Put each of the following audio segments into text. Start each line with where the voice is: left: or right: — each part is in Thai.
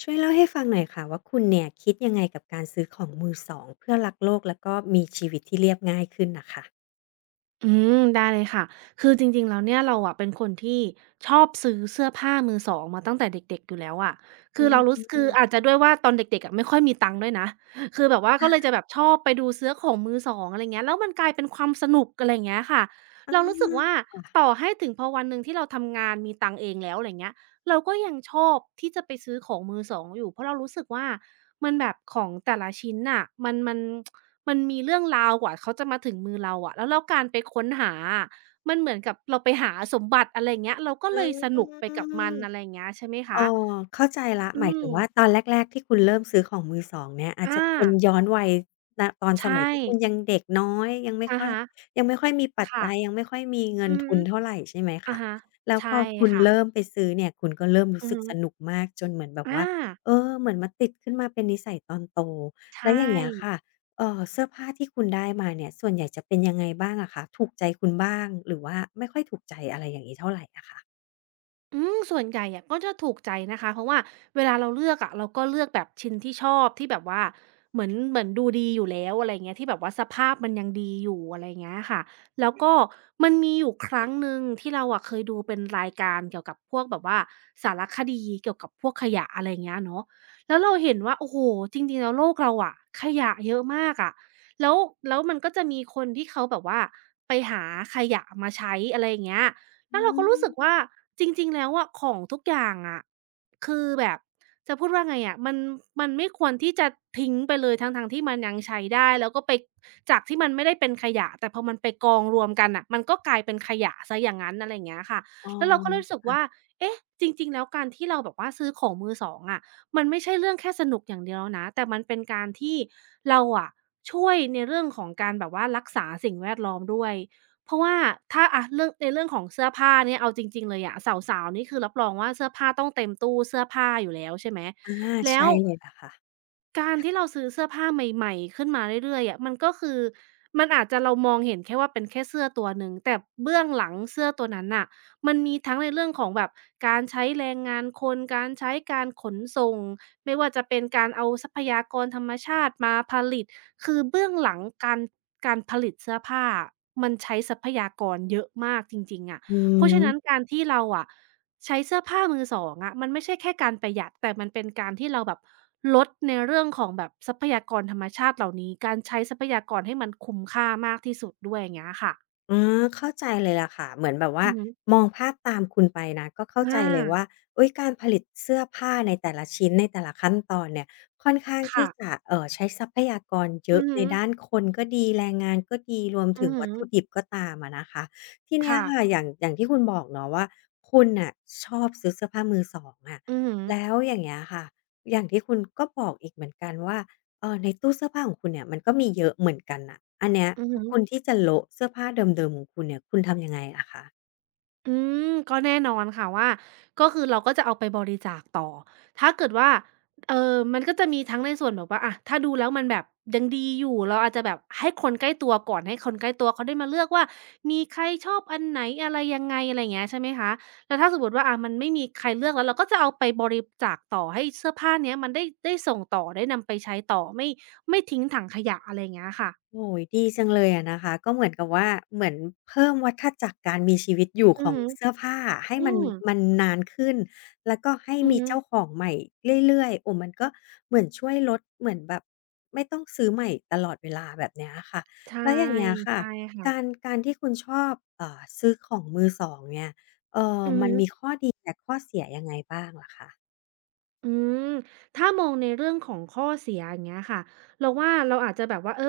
left: ช่วยเล่าให้ฟังหน่อยค่ะว่าคุณเนี่ยคิดยังไงกับการซื้อของมือสองเพื่อรักโลกแล้วก็มีชีวิตที่เรียบง่ายขึ้นน่ะค่ะ
right: อืได้เลยค่ะคือจริงๆแล้วเนี่ยเราอะเป็นคนที่ชอบซื้อเสื้อผ้ามือสองมาตั้งแต่เด็กๆอยู่แล้วอะ
left: อื
right: คือเรารู้สคือ
left: ม
right: อาจจะด้วยว่าตอนเด็กๆอะไม่ค่อยมีตังค์ด้วยนะ คือแบบว่าก็เลยจะแบบชอบไปดูเซื้อของมือสองอะไรเงี้ยแล้วมันกลายเป็นความสนุกอะไรอย่างเงี้ยค่ะ
left: อา
right: เรารู้สึกว่าต่อให้ถึงพอวันหนึ่งที่เราทำงานมีตังค์เองแล้วอะไรเงี้ย เราก็ยังชอบที่จะไปซื้อของมือสองอยู่เพราะเรารู้สึกว่ามันแบบของแต่ละชิ้นน่ะมันมีเรื่องราวกว่าเขาจะมาถึงมือเราอะแล้วการไปค้นหาอะมันเหมือนกับเราไปหาสมบัติอะไรอย่างเงี้ยเราก็
left: อ
right: เลยสนุกไปกับมันอะไร
left: า
right: อย่างเงี้ยใช่ไหมคะ
left: อ๋อเข้าใจแล้วห
right: อื
left: มายถึ
right: ม
left: งว่าตอนแรกๆที่คุณเริ่มซื้อของมือ2เนี่ยอาจจะ
right: อา
left: เป็นย้อนวัยณตอนส
right: ใช่
left: มัยที่คุณยังเด็กน้อยยังไม่
right: อะ
left: ค่อย
right: ฮะ
left: ยังไม่ค่อยมีปัจ
right: ค่ะ
left: จัยยังไม่ค่อยมีเงิน
right: อือ
left: ทุ
right: ฮึ
left: นเท่าไรใช่ไหม
right: อะ
left: คะ
right: ฮะ
left: แล้วพอ
right: ใช่
left: คุณ
right: ค่ะ
left: เริ่มไปซื้อเนี่ยคุณก็เริ่มรู้
right: อือ
left: สึก
right: ฮึ
left: สนุกมากจนเหมือนแบบ
right: อา
left: ว่าเออเหมือนมาติดขึ้นมาเป็นนิสัยตอนโตแล้วอย่า
right: ใช่
left: งเงี้ยค่ะเสื้อผ้าที่คุณได้มาเนี่ยส่วนใหญ่จะเป็นยังไงบ้างอะคะถูกใจคุณบ้างหรือว่าไม่ค่อยถูกใจอะไรอย่างงี้เท่าไรอะคะ
right: อืมส่วนใหญ่อะก็จะถูกใจนะคะเพราะว่าเวลาเราเลือกอะเราก็เลือกแบบชิ้นที่ชอบที่แบบว่าเหมือนดูดีอยู่แล้วอะไรเงี้ยที่แบบว่าสภาพมันยังดีอยู่อะไรเงี้ยค่ะแล้วก็มันมีอยู่ครั้งหนึ่งที่เราอะเคยดูเป็นรายการเกี่ยวกับพวกแบบว่าสารคดีเกี่ยวกับพวกขยะอะไรเงี้ยเนาะแล้วเราเห็นว่าโอ้โฮจริงๆแล้วโลกเราอะขยะเยอะมากอะแล้วแล้วมันก็จะมีคนที่เขาแบบว่าไปหาขยะมาใช้อะไรอย่างเงี้ย
left: อื
right: แล้วเราก็รู้สึก
left: ม
right: ว่าจริงๆแล้วอะของทุกอย่างอะคือแบบจะพูดว่าไงอะมันไม่ควรที่จะทิ้งไปเลยทั้งๆที่มันยังใช้ได้แล้วก็ไปจากที่มันไม่ได้เป็นขยะแต่พอมันไปกองรวมกันน่ะมันก็กลายเป็นขยะเสียอย่างงั้นอะไรอย่างเงี้ยค่ะ
left: อ๋อ
right: แล้วเราก็เลยรู้สึก
left: ค่ะ
right: ว่าเอ๊ะจริงๆแล้วการที่เราแบบว่าซื้อของมือสองอะมันไม่ใช่เรื่องแค่สนุกอย่างเดียวแล้วนะแต่มันเป็นการที่เราอะช่วยในเรื่องของการแบบว่ารักษาสิ่งแวดล้อมด้วย เพราะว่าถ้าอะเรื่องในเรื่องของเสื้อผ้าเนี่ยเอาจริงๆเลยอะสาวๆนี่คือรับรองว่าเสื้อผ้าต้องเต็มตู้เสื้อผ้าอยู่แล้วใช่ไหม
left: อา
right: แล้ว
left: ใช่เลยล่ะค่ะ
right: การที่เราซื้อเสื้อผ้าใหม่ๆขึ้นมาเรื่อยๆอะมันก็คือมันอาจจะเรามองเห็นแค่ว่าเป็นแค่เสื้อตัวหนึ่งแต่เบื้องหลังเสื้อตัวนั้นน่ะมันมีทั้งในเรื่องของแบบการใช้แรงงานคนการใช้การขนส่งไม่ว่าจะเป็นการเอาทรัพยากรธรรมชาติมาผลิตคือเบื้องหลังการผลิตเสื้อผ้าอะมันใช้ทรัพยากรเยอะมากจริงๆอะ
left: อื
right: เพราะฉะนั้น
left: ม
right: การที่เราอะ ใช้เสื้อผ้ามือสองอะมันไม่ใช่แค่การประหยัดแต่มันเป็นการที่เราแบบลดในเรื่องของแบบทรัพยากรธรรมชาติเหล่านี้การใช้ทรัพยากรให้มันคุ้มค่ามากที่สุดด้วยอย่างเงี้ยค่ะ
left: อืมเข้าใจเลยล่ะค่ะเหมือนแบบ
right: อื
left: ว่า
right: อฮึ
left: มองภาพตามคุณไปนะก็เข้าใจ
right: อา
left: เลยว่าอุ๊ยการผลิตเสื้อผ้าในแต่ละชิ้นในแต่ละขั้นตอนเนี่ยค่อนข้างที่
right: ค่ะ
left: จะใช้ทรัพยากรเย
right: อื
left: อะ
right: อ
left: ใน
right: ฮึ
left: ด้านคนก็ดีแรงงานก็ดีรวม
right: อื
left: ถึ
right: อ
left: ง
right: ฮึ
left: วัตถุดิบก็ตามอะนะคะทีเนี้ย
right: ค่ะ
left: ค่ะอย่างอย่างที่คุณบอกเนาะว่าคุณน่ะชอบซื้อเสื้อผ้ามือสองอะ
right: อือฮึ
left: แล้วอย่างเงี้ยค่ะอย่างที่คุณก็บอกอีกเหมือนกันว่า ในตู้เสื้อผ้าของคุณเนี่ยมันก็มีเยอะเหมือนกันน่ะอันเนี้ย
right: อือ
left: พ
right: ฮึ
left: อคุณที่จะโละเสื้อผ้าเดิมๆของคุณเนี่ยคุณทำยังไงอะคะ
right: อืมก็แน่นอนค่ะว่าก็คือเราก็จะเอาไปบริจาคต่อถ้าเกิดว่ามันก็จะมีทั้งในส่วนแบบว่าอะถ้าดูแล้วมันแบบยังดีอยู่เราอาจจะแบบให้คนใกล้ตัวก่อนให้คนใกล้ตัวเขาได้มาเลือกว่ามีใครชอบอันไหนอะไรยังไงอะไรอย่างเงี้ยใช่ไหมคะแล้วถ้าสมมุติว่าอะมันไม่มีใครเลือกแล้วเราก็จะเอาไปบริจาคต่อให้เสื้อผ้าเนี้ยมันได้ส่งต่อได้นำไปใช้ต่อไม่ทิ้งถังขยะอะไรอย่างเงี้ยค่ะ
left: โอ้โฮดีจังเลยอะนะคะก็เหมือนกับว่าเหมือนเพิ่มวัฏจักรการมีชีวิตอยู่
right: อื
left: ข
right: อ
left: อง
right: ฮึ
left: เสื้อผ้าให้
right: อื
left: มัน
right: ม
left: นานขึ้นแล้วก็ให้
right: อือ
left: มี
right: ฮึ
left: เจ้าของใหม่เรื่อยๆโอ้มันก็เหมือนช่วยลดเหมือนแบบไม่ต้องซื้อใหม่ตลอดเวลาแบบเนี้ยอะค่ะ
right: ใช่
left: แล้วอย่างเงี้ยค่ะ
right: ใช่
left: การ
right: ค่ะ
left: การที่คุณชอบซื้อของมือสองเนี่ย
right: อือ
left: มัน
right: ฮึ
left: มีข้อดีและข้อเสียยังไงบ้างเหรอคะ
right: อืมถ้ามองในเรื่องของข้อเสียอย่างเงี้ยค่ะเราว่าเราอาจจะแบบว่าเออ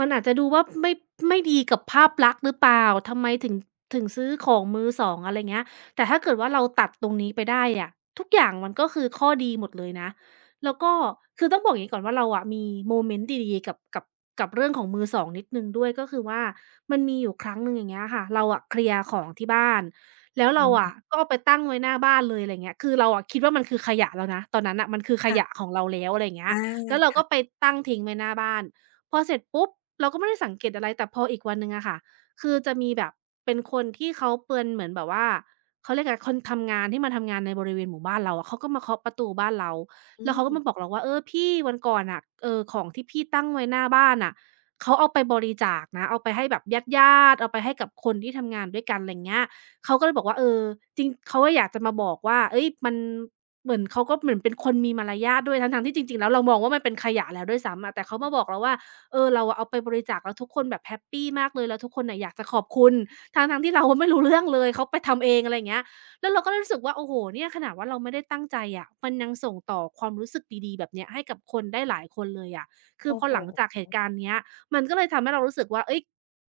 right: มันอาจจะดูว่าไม่ดีกับภาพลักษณ์หรือเปล่าทำไมถึงซื้อของมือ2องอะไรเงี้ยแต่ถ้าเกิดว่าเราตัดตรงนี้ไปได้อะทุกอย่างมันก็คือข้อดีหมดเลยนะแล้วก็คือต้องบอกอย่างงี้ก่อนว่าเราอะมีโมเมนต์ดีๆกับเรื่องของมือสองนิดหนึ่งด้วยก็คือว่ามันมีอยู่ครั้งหนึ่งอย่างเงี้ยค่ะเราอะเคลียร์ของที่บ้าน แล้วเรา
left: อื
right: อะ
left: ม
right: ก็เอาไปตั้งไว้หน้าบ้านเลยอะไรเงี้ยคือเราอะคิดว่ามันคือขยะแล้วนะตอนนั้นน่ะมันคือข
left: ค่ะ
right: ยะของเราแล้วอะไรเงี้ย
left: อา
right: แล้วเราก็
left: ค่ะ
right: ไปตั้งทิ้งไว้หน้าบ้านพอเสร็จปุ๊บเราก็ไม่ได้สังเกตอะไรแต่พออีกวันหนึ่งอะค่ะคือจะมีแบบเป็นคนที่เขาเป็นเหมือนแบบว่าเขาเรียกอะไรคนทำงานที่มาทำงานในบริเวณหมู่บ้านเราอะเขาก็มาเคาะประตูบ้านเรา
left: อื
right: แล้วเขา
left: ม
right: ก็มาบอกเราว่าเออพี่วันก่อนน่ะของที่พี่ตั้งไว้หน้าบ้านน่ะเขาเอาไปบริจาคนะเอาไปให้แบบญาติๆเอาไปให้กับคนที่ทำงานด้วยกันไรเงี้ย เขาก็เลยบอกว่าเออจริงเขาก็อยากจะมาบอกว่าเฮ้ยมันเหมือนเขาก็เหมือนเป็นคนมีมารยาทด้วยทั้งๆที่จริงๆแล้วเรามองว่ามันเป็นขยะแล้วด้วยซ้ำอะแต่เขามาบอกเราว่าเออเราอะเอาไปบริจาคแล้วทุกคนแบบแฮปปีมากเลยแล้วทุกคนน่ะอยากจะขอบคุณทั้งๆที่เราอะไม่รู้เรื่องเลยเขาไปทำเองอะไรอย่างเงี้ยแล้วเราก็เลยรู้สึกว่าโอ้โฮเนี่ยขนาดว่าเราไม่ได้ตั้งใจอะมันยังส่งต่อความรู้สึกดีๆแบบเนี้ยให้กับคนได้หลายคนเลยอะคือ
left: โอ้
right: พอ
left: โฮ
right: หลังจากเหตุการณ์เนี้ยมันก็เลยทำให้เรารู้สึกว่าเฮ้ย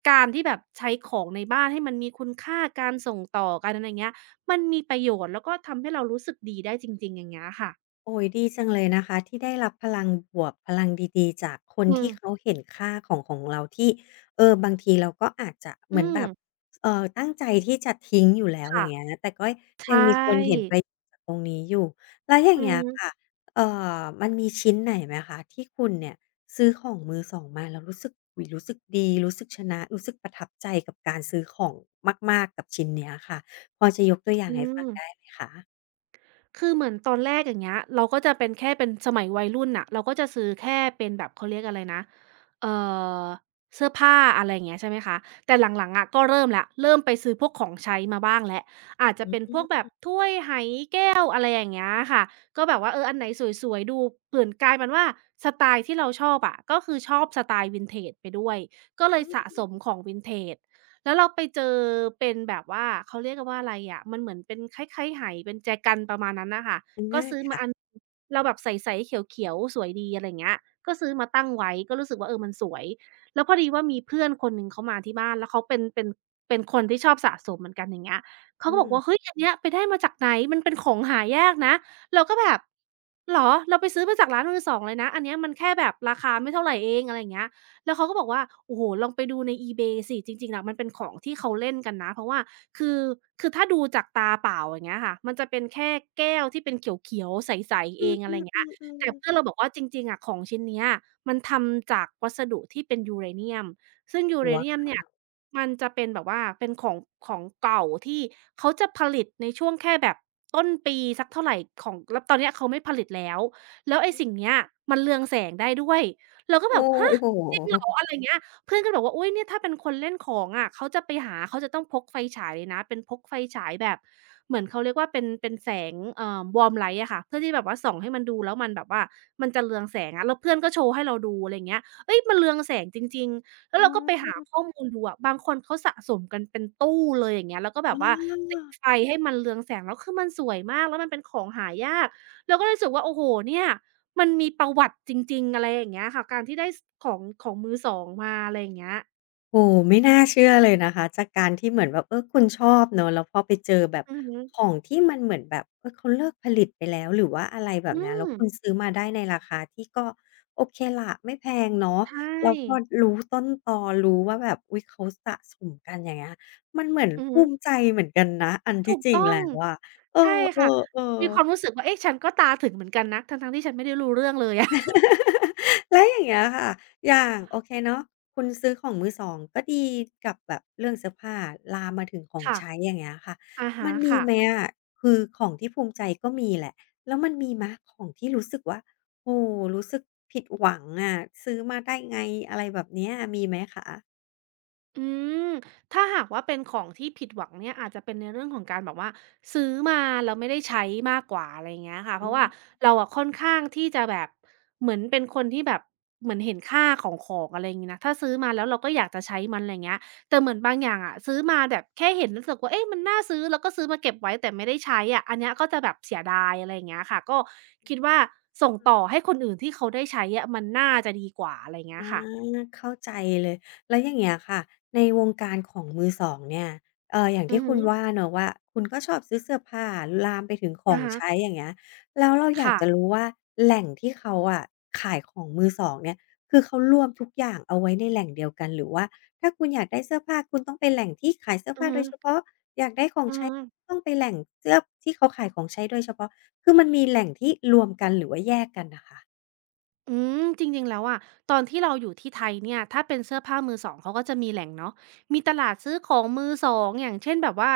right: การที่แบบใช้ของในบ้านให้มันมีคุณค่าการส่งต่อกันอะไรเงี้ยมันมีประโยชน์แล้วก็ทำให้เรารู้สึกดีได้จริงๆอย่างเงี้ยค่ะ
left: โอ้ยดีจังเลยนะคะที่ได้รับพลังบวกพลังดีๆจากคน
right: อืม
left: ที่เขาเห็นค่าของของเราที่เออบางทีเราก็อาจจะเหมื
right: อื
left: อนแบ
right: ม
left: บตั้งใจที่จะทิ้งอยู่แล้วอ
right: ค่ะ
left: ย่างเงี้ยแต่ก็ยั
right: ใช่
left: งมีคนเห็นประโยชน์จากตรงนี้อยู่แล้วอย่า
right: อื
left: ง
right: อ
left: เงี้ยค่ะ
right: ฮึ
left: เอ่อมันมีชิ้นไหนไหมคะที่คุณเนี่ยซื้อของมือสองมาแล้วรู้สึกอุ๊ยรู้สึกดีรู้สึกชนะรู้สึกประทับใจกับการซื้อของมากๆกับชิ้นเนี้ยค่ะพอจะยกตัวอย่าง
right: อื
left: ให้ฟั
right: ม
left: งได้ไหมคะ
right: คือเหมือนตอนแรกอย่างเงี้ยเราก็จะเป็นแค่เป็นสมัยวัยรุ่นน่ะเราก็จะซื้อแค่เป็นแบบเขาเรียกอะไรนะเอ่อเสื้อผ้าอะไรอย่างเงี้ยใช่ไหมคะแต่หลังๆอะก็เริ่มแล้วเริ่มไปซื้อพวกของใช้มาบ้างแล้วอาจจะ
left: อืม
right: เป็น
left: อื
right: พวกแบ
left: ม
right: บถ้วยไห วอะไรอย่างเงี้ยค่ะก็แบบว่าเอออันไหนสวยๆดูเปลี่ยนกลายเป็นว่าสไตล์ที่เราชอบอะก็คือชอบสไตล์ Vintage ไปด้วยก็เลยสะสมของ Vintage แล้วเราไปเจอเป็นแบบว่าเขาเรียกกันว่าอะไรอะมันเหมือนเป็นคล้ายๆไหเป็นแจกันประมาณนั้นน่ะค่ะ
left: อา
right: ก็ซื้อมา
left: ค่ะ
right: อันเราแบบใสๆเขียวๆสวยดีอะไรอย่างเงี้ยก็ซื้อมาตั้งไว้ก็รู้สึกว่าเออมันสวยแล้วพอดีว่ามีเพื่อนคนหนึ่งเขามาที่บ้านแล้วเขาเป็นคนที่ชอบสะสมเหมือนกันอย่างเงี้ย เขา
left: อื
right: ก็บอกว่า
left: ม
right: เฮ้ยอันเนี้ยไปได้มาจากไหนมันเป็นของหายากนะเราก็แบบเหรอเราไปซื้อมาจากร้านมือสองเลยนะอันเนี้ยมันแค่แบบราคาไม่เท่าไรเองอะไรอย่างเงี้ยแล้วเขาก็บอกว่าโอ้โฮลองไปดูใน eBay สิจริงๆอะมันเป็นของที่เขาเล่นกันนะเพราะว่าคือคือถ้าดูจากตาเปล่าอย่างเงี้ยค่ะมันจะเป็นแค่แก้วที่เป็นเขียวๆใสๆ
left: อื
right: เองอะไรอย่างเงี้ย
left: อ
right: แต่
left: ๆ
right: เพื่อน
left: ๆ
right: เราบอกว่าจริงๆอะของชิ้นเนี้ยมันทำจากวัสดุที่เป็นยูเรเนียมซึ่งยูเร
left: ว้า
right: เนียม
left: ว
right: เนี่ย มันจะเป็นแบบว่าเป็นของของเก่าที่เขาจะผลิตในช่วงแค่แบบต้นปีสักเท่าไรของแล้วตอนเนี้ยเขาไม่ผลิตแล้วแล้วไอ้
left: อื
right: สิ่งเนี้ยมันเรืองแสงได้ด้วยเราก็แบ
left: โอ้
right: บฮะ
left: โ
right: จริงเหรอ
left: ฮ
right: อะไรอย่างเงี้ยเพื่อนก็บอกว่าอุ๊ยเนี่ยถ้าเป็นคนเล่นของอะเขาจะไปหาเขาจะต้องพกไฟฉายเลยนะเป็นพกไฟฉายแบบเหมือนเขาเรียกว่าเป็นแสงwarm light อะค่ะเพื่อที่แบบว่าส่องให้มันดูแล้วมันแบบว่ามันจะเรืองแสงอะแล้วเพื่อนก็โชว์ให้เราดูอะไรอย่างเงี้ยเฮ้ยมันเรืองแสงจริงๆ แล้
left: อ๋
right: วเราก็ไป
left: อ
right: หาข้อมูลดูอะบางคนเขาสะสมกันเป็นตู้เลยอย่างเงี้ยแล้วก็แบ
left: อ
right: บว่าติด
left: า
right: ไฟให้มันเรืองแสงแล้วคือมันสวยมากแล้วมันเป็นของหายากเราก็เลยรู้สึกว่าโอ้โฮเนี่ยมันมีประวัติจริงๆอะไรอย่างเงี้ยค่ะการที่ได้สของของมือสองมาอะไรอย่างเงี้ย
left: โอ้โฮไม่น่าเชื่อเลยนะคะจากการที่เหมือนแบบเออคุณชอบเนาะแล้วพอไปเจอแบบ
right: อือฮึ
left: ของที่มันเหมือนแบบเออเขาเลิกผลิตไปแล้วหรือว่าอะไรแบบ
right: อื
left: เนี้ยแล้ว
right: ม
left: คุณซื้อมาได้ในราคาที่ก็โอเคล่ะไม่แพงเนาะ
right: ใช่
left: แล้วพอรู้ต้นตอรู้ว่าแบบอุ๊ยเขาสะสมกันอย่างเงี้ยมันเหมือน
right: อือ
left: ภู
right: ฮึ
left: มิใจเหมือนกันนะอันที่
right: ถูก
left: จริง
right: ต้อง
left: แล้วอะเอ
right: ใช่ค่ะ
left: อ
right: มีควา
left: ๆ
right: ม
left: ๆ
right: รู้สึกว่าเอ๊ะฉันก็ตาถึงเหมือนกันนะทั้งๆที่ฉันไม่ได้รู้เรื่องเลย อะ
left: แล้วอย่างเงี้ยค่ะอย่างโอเคเนาะคุณซื้อของมือสองก็ดีกับแบบเรื่องเสื้อผ้าลามมาถึงของ
right: ค่ะ
left: ใช้อย่างเงี้ยค่ะ
right: อะฮะ
left: มันมี
right: ค่ะ
left: ไหมอะคือของที่ภูมิใจก็มีแหละ แล้วมันมีไหมของที่รู้สึกว่าโอ้รู้สึกผิดหวังอะซื้อมาได้ไง อะไรแบบเนี้ยมีไหมคะ
right: อืมถ้าหากว่าเป็นของที่ผิดหวังเนี่ยอาจจะเป็นในเรื่องของการแบบว่าซื้อมาแล้วไม่ได้ใช้มากกว่าอะไรอย่างเงี้ยค่ะเพ
left: อื
right: ราะ
left: ม
right: ว่าเราอะค่อนข้างที่จะแบบเหมือนเป็นคนที่แบบเหมือนเห็นค่าของของอะไรอย่างงี้นะถ้าซื้อมาแล้วเราก็อยากจะใช้มันอะไรเงี้ยแต่เหมือนบางอย่างอะซื้อมาแบบแค่เห็นรู้สึกว่าเอ๊ะมันน่าซื้อแล้วก็ซื้อมาเก็บไว้แต่ไม่ได้ใช้อะอันเนี้ยก็จะแบบเสียดายอะไรอย่างเงี้ยค่ะก็คิดว่าส่งต่อให้คนอื่นที่เขาได้ใช้อะมันน่าจะดีกว่าอะไรเงี้ย
left: อา
right: ค่ะ
left: เข้าใจเลยแล้วอย่างเงี้ยค่ะในวงการของมือสองเนี่ยอย่าง
right: อื
left: ที่
right: อฮึ
left: คุณว่าเนาะว่าคุณก็ชอบซื้อเสื้อผ้าลามไปถึงขอ
right: อะ
left: ง
right: ฮะ
left: ใช้อย่างเงี้ยแล้วเราอยาก
right: ค่ะ
left: จะรู้ว่าแหล่งที่เขาอะขายของมือสองเนี่ยคือเขารวมทุกอย่างเอาไว้ในแหล่งเดียวกันหรือว่าถ้าคุณอยากได้เสื้อผ้าคุณต้องไปแหล่งที่ขายเสื้อ
right: อือ
left: ผ้าโด
right: ฮึ
left: ยเฉพาะอยากได้ของ
right: อา
left: ใช้ต้องไปแหล่งเสื้อที่เขาขายของใช้โดยเฉพาะคือมันมีแหล่งที่รวมกันหรือว่าแยกกันน่ะค่ะ
right: อืจริงๆแล้วอะตอนที่เราอยู่ที่ไทยเนี่ยถ้าเป็นเสื้อผ้ามือสองเขาก็จะมีแหล่งเนาะมีตลาดซื้อของมือสองอย่างเช่นแบบว่า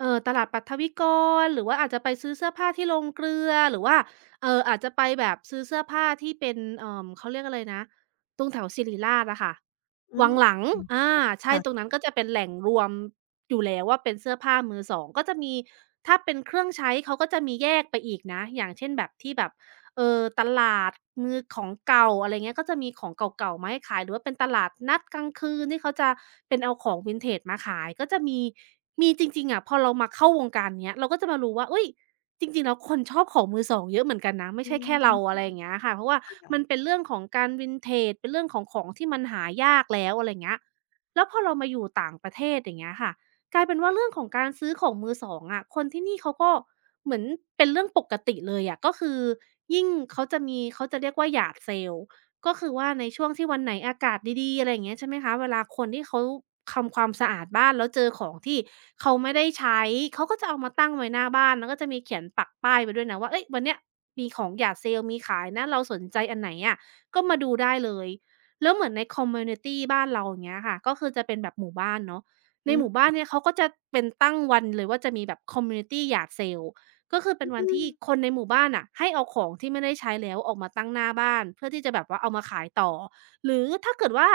right: ตลาดปัทวิกรหรือว่าอาจจะไปซื้อเสื้อผ้าที่โรงเกลือหรือว่าอาจจะไปแบบซื้อเสื้อผ้าที่เป็นเขาเรียกอะไรนะตรงแถวศิริราชอะค่ะ
left: อื
right: วั
left: ม
right: งหลัง
left: ๆ
right: อา
left: ๆ
right: ใช่
left: ค่ะ
right: ตรงนั้นก็จะเป็นแหล่งรวมอยู่แล้วว่าเป็นเสื้อผ้ามือสองก็จะมีถ้าเป็นเครื่องใช้ เขาก็จะมีแยกไปอีกนะอย่างเช่นแบบที่แบบตลาดมือของเก่าอะไรเงี้ยก็จะมีของเก่าๆมาให้ขายหรือว่าเป็นตลาดนัดกลางคืนที่เขาจะเป็นเอาของ Vintage มาขายก็จะมีมีจริงๆอะพอเรามาเข้าวงการเนี้ยเราก็จะมารู้ว่าอุ๊ย จริงๆแล้วคนชอบของมือสองเยอะเหมือนกันนะไม่
left: อื
right: ใช่แค่เราอะไรอ
left: ม
right: ย่างเงี้ยค่ะเพราะว่ามัน
left: อ
right: เป็นเรื่องของการ Vintage เป็นเรื่องของของที่มันหายากแล้วอะไรอย่างเงี้ยแล้วพอเรามาอยู่ต่างประเทศอย่างเงี้ยค่ะกลายเป็นว่าเรื่องของการซื้อของมือสองอะคนที่นี่เขาก็เหมือนเป็นเรื่องปกติเลยอะก็คือยิ่งเขาจะมีเขาจะเรียกว่า yard sale ก็คือว่าในช่วงที่วันไหนอากาศดีๆอะไรอย่างเงี้ยใช่ไหมคะเวลาคนที่เขาทำความสะอาดบ้านแล้วเจอของที่เขาไม่ได้ใช้เขาก็จะเอามาตั้งไว้หน้าบ้านแล้วก็จะมีเขียนปักป้ายไว้ด้วยนะว่าเฮ้ยวันเนี้ยมีของอย่าเซลมีขายนะเราสนใจอันไหนอะก็มาดูได้เลยแล้วเหมือนในคอมมิวนิตีบ้านเราอย่างเงี้ยค่ะก็คือจะเป็นแบบหมู่บ้านเนาะใน
left: ื
right: หมู่
left: ม
right: บ้านเนี่ยเขาก็จะเป็นตั้งวันเลยว่าจะมีแบบคอมมิวนิตีหยาดเซล ก็คือเป็นวันที่คนในหมู่บ้านน่ะให้เอาของที่ไม่ได้ใช้แล้วออกมาตั้งหน้าบ้านเพื่อที่จะแบบว่าเอามาขายต่อหรือถ้าเกิดว่า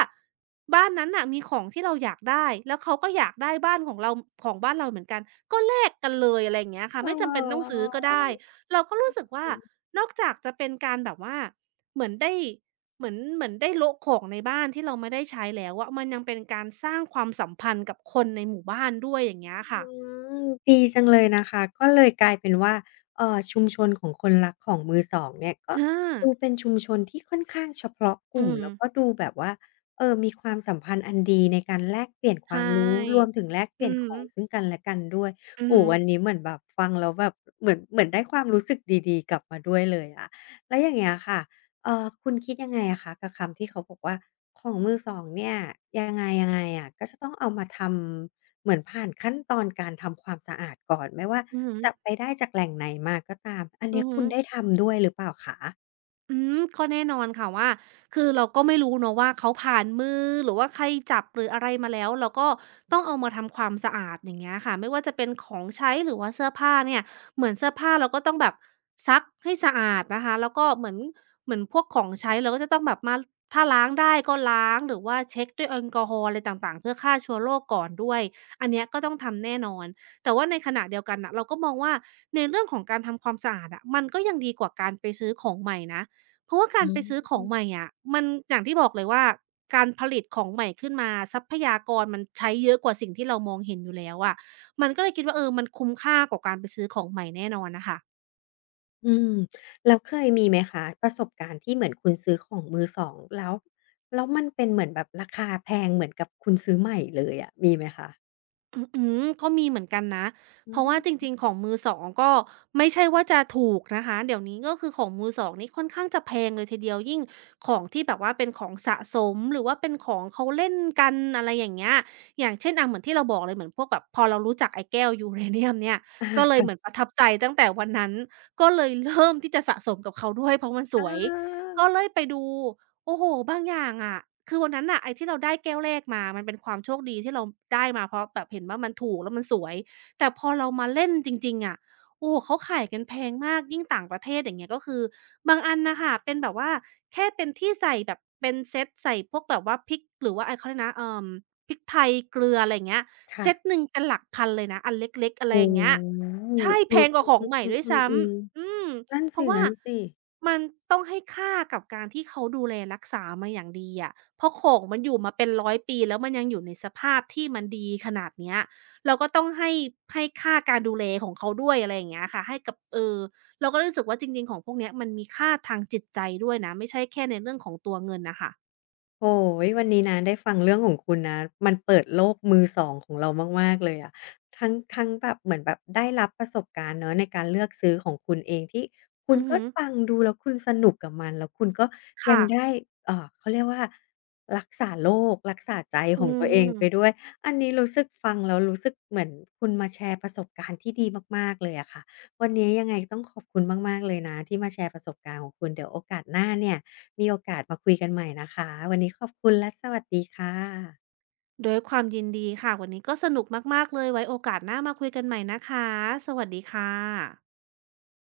right: บ้านนั้นน่ะมีของที่เราอยากได้แล้วเขาก็อยากได้บ้านของเราของบ้านเราเหมือนกันก็แลกกันเลยอะไรอย่างเงี้ยค่ะไม่จำเป็นต้อง
left: ออ
right: ซื้อก็ได้เราก็รู้สึกว่า
left: อ
right: นอกจากจะเป็นการแบบว่าเหมือนได้เหมือนได้โละของในบ้านที่เราไม่ได้ใช้แล้วอะมันยังเป็นการสร้างความสัมพันธ์กับคนในหมู่บ้านด้วยอย่างเงี้ย
left: อื
right: ค่ะ
left: มดีจังเลยนะคะก็เลยกลายเป็นว่าชุมชนของคนรักของมือสองเนี่ยก็
right: อา
left: ดูเป็นชุมชนที่ค่อนข้างเฉพาะก
right: อื
left: ลุ่ม
right: ม
left: แล้วก็ดูแบบว่ามีความสัมพันธ์อันดีในการแลกเปลี่ยนควา
right: ใช่
left: มรู้รวมถึงแลกเป
right: อื
left: ลี่ยน
right: อ
left: ขอ
right: ฮึ
left: งซึ่งกันและกันด้วย
right: อือ
left: โอ้โฮ
right: ฮึ
left: วันนี้เหมือนแบบฟังแล้วแบบเหมือนได้ความรู้สึกดีๆกลับมาด้วยเลยอะแล้วอย่างเงี้ยค่ะคุณคิดยังไงอะคะกับคำที่เขาบอกว่าของมือสองเนี่ยยังไงยังไงอะก็จะต้องเอามาทำ เหมือนผ่านขั้นตอนการทำความสะอาดก่อนไม่ว่า
right: อือฮึ
left: จะไปได้จากแหล่งไหนมาก็ตามอัน
right: อื
left: เนี้ย
right: อฮึ
left: คุณได้ทำด้วยหรือเปล่าคะ
right: ก็แน่นอนค่ะว่าคือเราก็ไม่รู้เนาะว่าเขาผ่านมือหรือว่าใครจับหรืออะไรมาแล้วเราก็ต้องเอามาทำความสะอาดอย่างเงี้ยค่ะไม่ว่าจะเป็นของใช้หรือว่าเสื้อผ้าเนี่ยเหมือนเสื้อผ้าเราก็ต้องแบบซักให้สะอาดนะคะแล้วก็เหมือนพวกของใช้เราก็จะต้องแบบมาถ้าล้างได้ก็ล้างหรือว่าเช็กด้วยแอลกอฮอล์อะไรต่างๆเพื่อฆ่าเชื้อโรคก่อนด้วยอันเนี้ยก็ต้องทำแน่นอนแต่ว่าในขณะเดียวกันน่ะเราก็มองว่าในเรื่องของการทำความสะอาดอะมันก็ยังดีกว่าการไปซื้อของใหม่นะ เพราะว่ากา
left: อื
right: รไปซื้อของให
left: ม
right: ม่อะมันอย่างที่บอกเลยว่าการผลิตของใหม่ขึ้นมาทรัพยากรมันใช้เยอะกว่าสิ่งที่เรามองเห็นอยู่แล้วอะมันก็เลยคิดว่าเออมันคุ้มค่ากว่าการไปซื้อของใหม่แน่นอนน่ะค่ะ
left: อืมแล้วเคยมีไหมคะประสบการณ์ที่เหมือนคุณซื้อของมือสองแล้วแล้วมันเป็นเหมือนแบบราคาแพงเหมือนกับคุณซื้อใหม่เลยอะมีไหมคะ
right: อื้อือก็มีเหมือนกันนะ
left: อื
right: เพราะว่า
left: ม
right: จริงๆของมือสองก็ไม่ใช่ว่าจะถูกนะคะเดี๋ยวนี้ก็คือของมือสองนี่ค่อนข้างจะแพงเลยทีเดียวยิ่งของที่แบบว่าเป็นของสะสมหรือว่าเป็นของเขาเล่นกันอะไรอย่างเงี้ยอย่างเช่นอะเหมือนที่เราบอกเลยเหมือนพวกแบบพอเรารู้จักไอ้แก้วยูเรเนียมเนี่ย
left: อา
right: ก็เลยเหมือน
left: ค่ะ
right: ประทับใจตั้งแต่วันนั้นก็เลยเริ่มที่จะสะสมกับเขาด้วยเพราะมันส
left: อา
right: วยก็เลยไปดู โอ้โฮบางอย่างอะคือวันนั้นน่ะไอ้ที่เราได้แก้วแรกมามันเป็นความโชคดีที่เราได้มา เพราะแบบเห็นว่ามันถูกแล้วมันสวย แต่พอเรามาเล่นจริงๆอะโอ้โฮเขาขายกันแพงมากยิ่งต่างประเทศอย่างเงี้ยก็คือบางอันน่ะค่ะเป็นแบบว่าแค่เป็นที่ใส่แบบเป็นเซตใส่พวกแบบว่าพริก หรือว่าไอ้เขาเรียกนะพริกไทยเกลืออะไรอย่างเงี้ยเซ
left: ค่ะ
right: ตหนึ่งเป็นหลักพันเลยนะอันเล็กๆอะไร
left: โอ้
right: อย่างเงี้ย
left: โฮ
right: ใช่
left: เอ
right: แพงกว่าของใหม่ด้วยซ้
left: ือๆๆ
right: ำอืม
left: ๆๆๆนั่น
right: เพ
left: ส
right: ราะว่า
left: ิๆ
right: มันต้องให้ค่ากับการที่เขาดูแลรักษามาอย่างดีอะเพราะของมันอยู่มาเป็น100ปีแล้วมันยังอยู่ในสภาพที่มันดีขนาดเนี้ยเราก็ต้องให้ให้ค่าการดูแลของเขาด้วยอะไรอย่างเงี้ยค่ะให้กับเราก็รู้สึกว่าจริงๆของพวกเนี้ยมันมีค่าทางจิตใจด้วยนะไม่ใช่แค่ในเรื่องของตัวเงินน่ะค่ะ
left: โอ้โฮวันนี้นะได้ฟังเรื่องของคุณนะมันเปิดโลกมือสองของเรามากๆเลยอะทั้งแบบเหมือนแบบได้รับประสบการณ์เนาะในการเลือกซื้อของคุณเองที่คุณ
right: อือ
left: ก็
right: ฮึ
left: ฟังดูแล้วคุณสนุกกับมันแล้วคุณก็ยัง
right: ค่ะ
left: ได้เขาเรียกว่ารักษาโลกรักษาใจ
right: อื
left: ของตัวเองไปด้วย
right: ม
left: อันนี้รู้สึกฟังแล้วรู้สึกเหมือนคุณมาแชร์ประสบการณ์ที่ดีมากๆเลยอะค่ะวันนี้ยังไงต้องขอบคุณมากๆเลยนะที่มาแชร์ประสบการณ์ของคุณเดี๋ยวโอกาสหน้าเนี่ย มีโอกาสมาคุยกันใหม่นะคะวันนี้ขอบคุณและสวัสดีค่ะ
right: ด้วยความยินดีค่ะวันนี้ก็สนุกมากๆเลยไว้โอกาสหน้ามาคุยกันใหม่นะคะสวัสดีค่ะ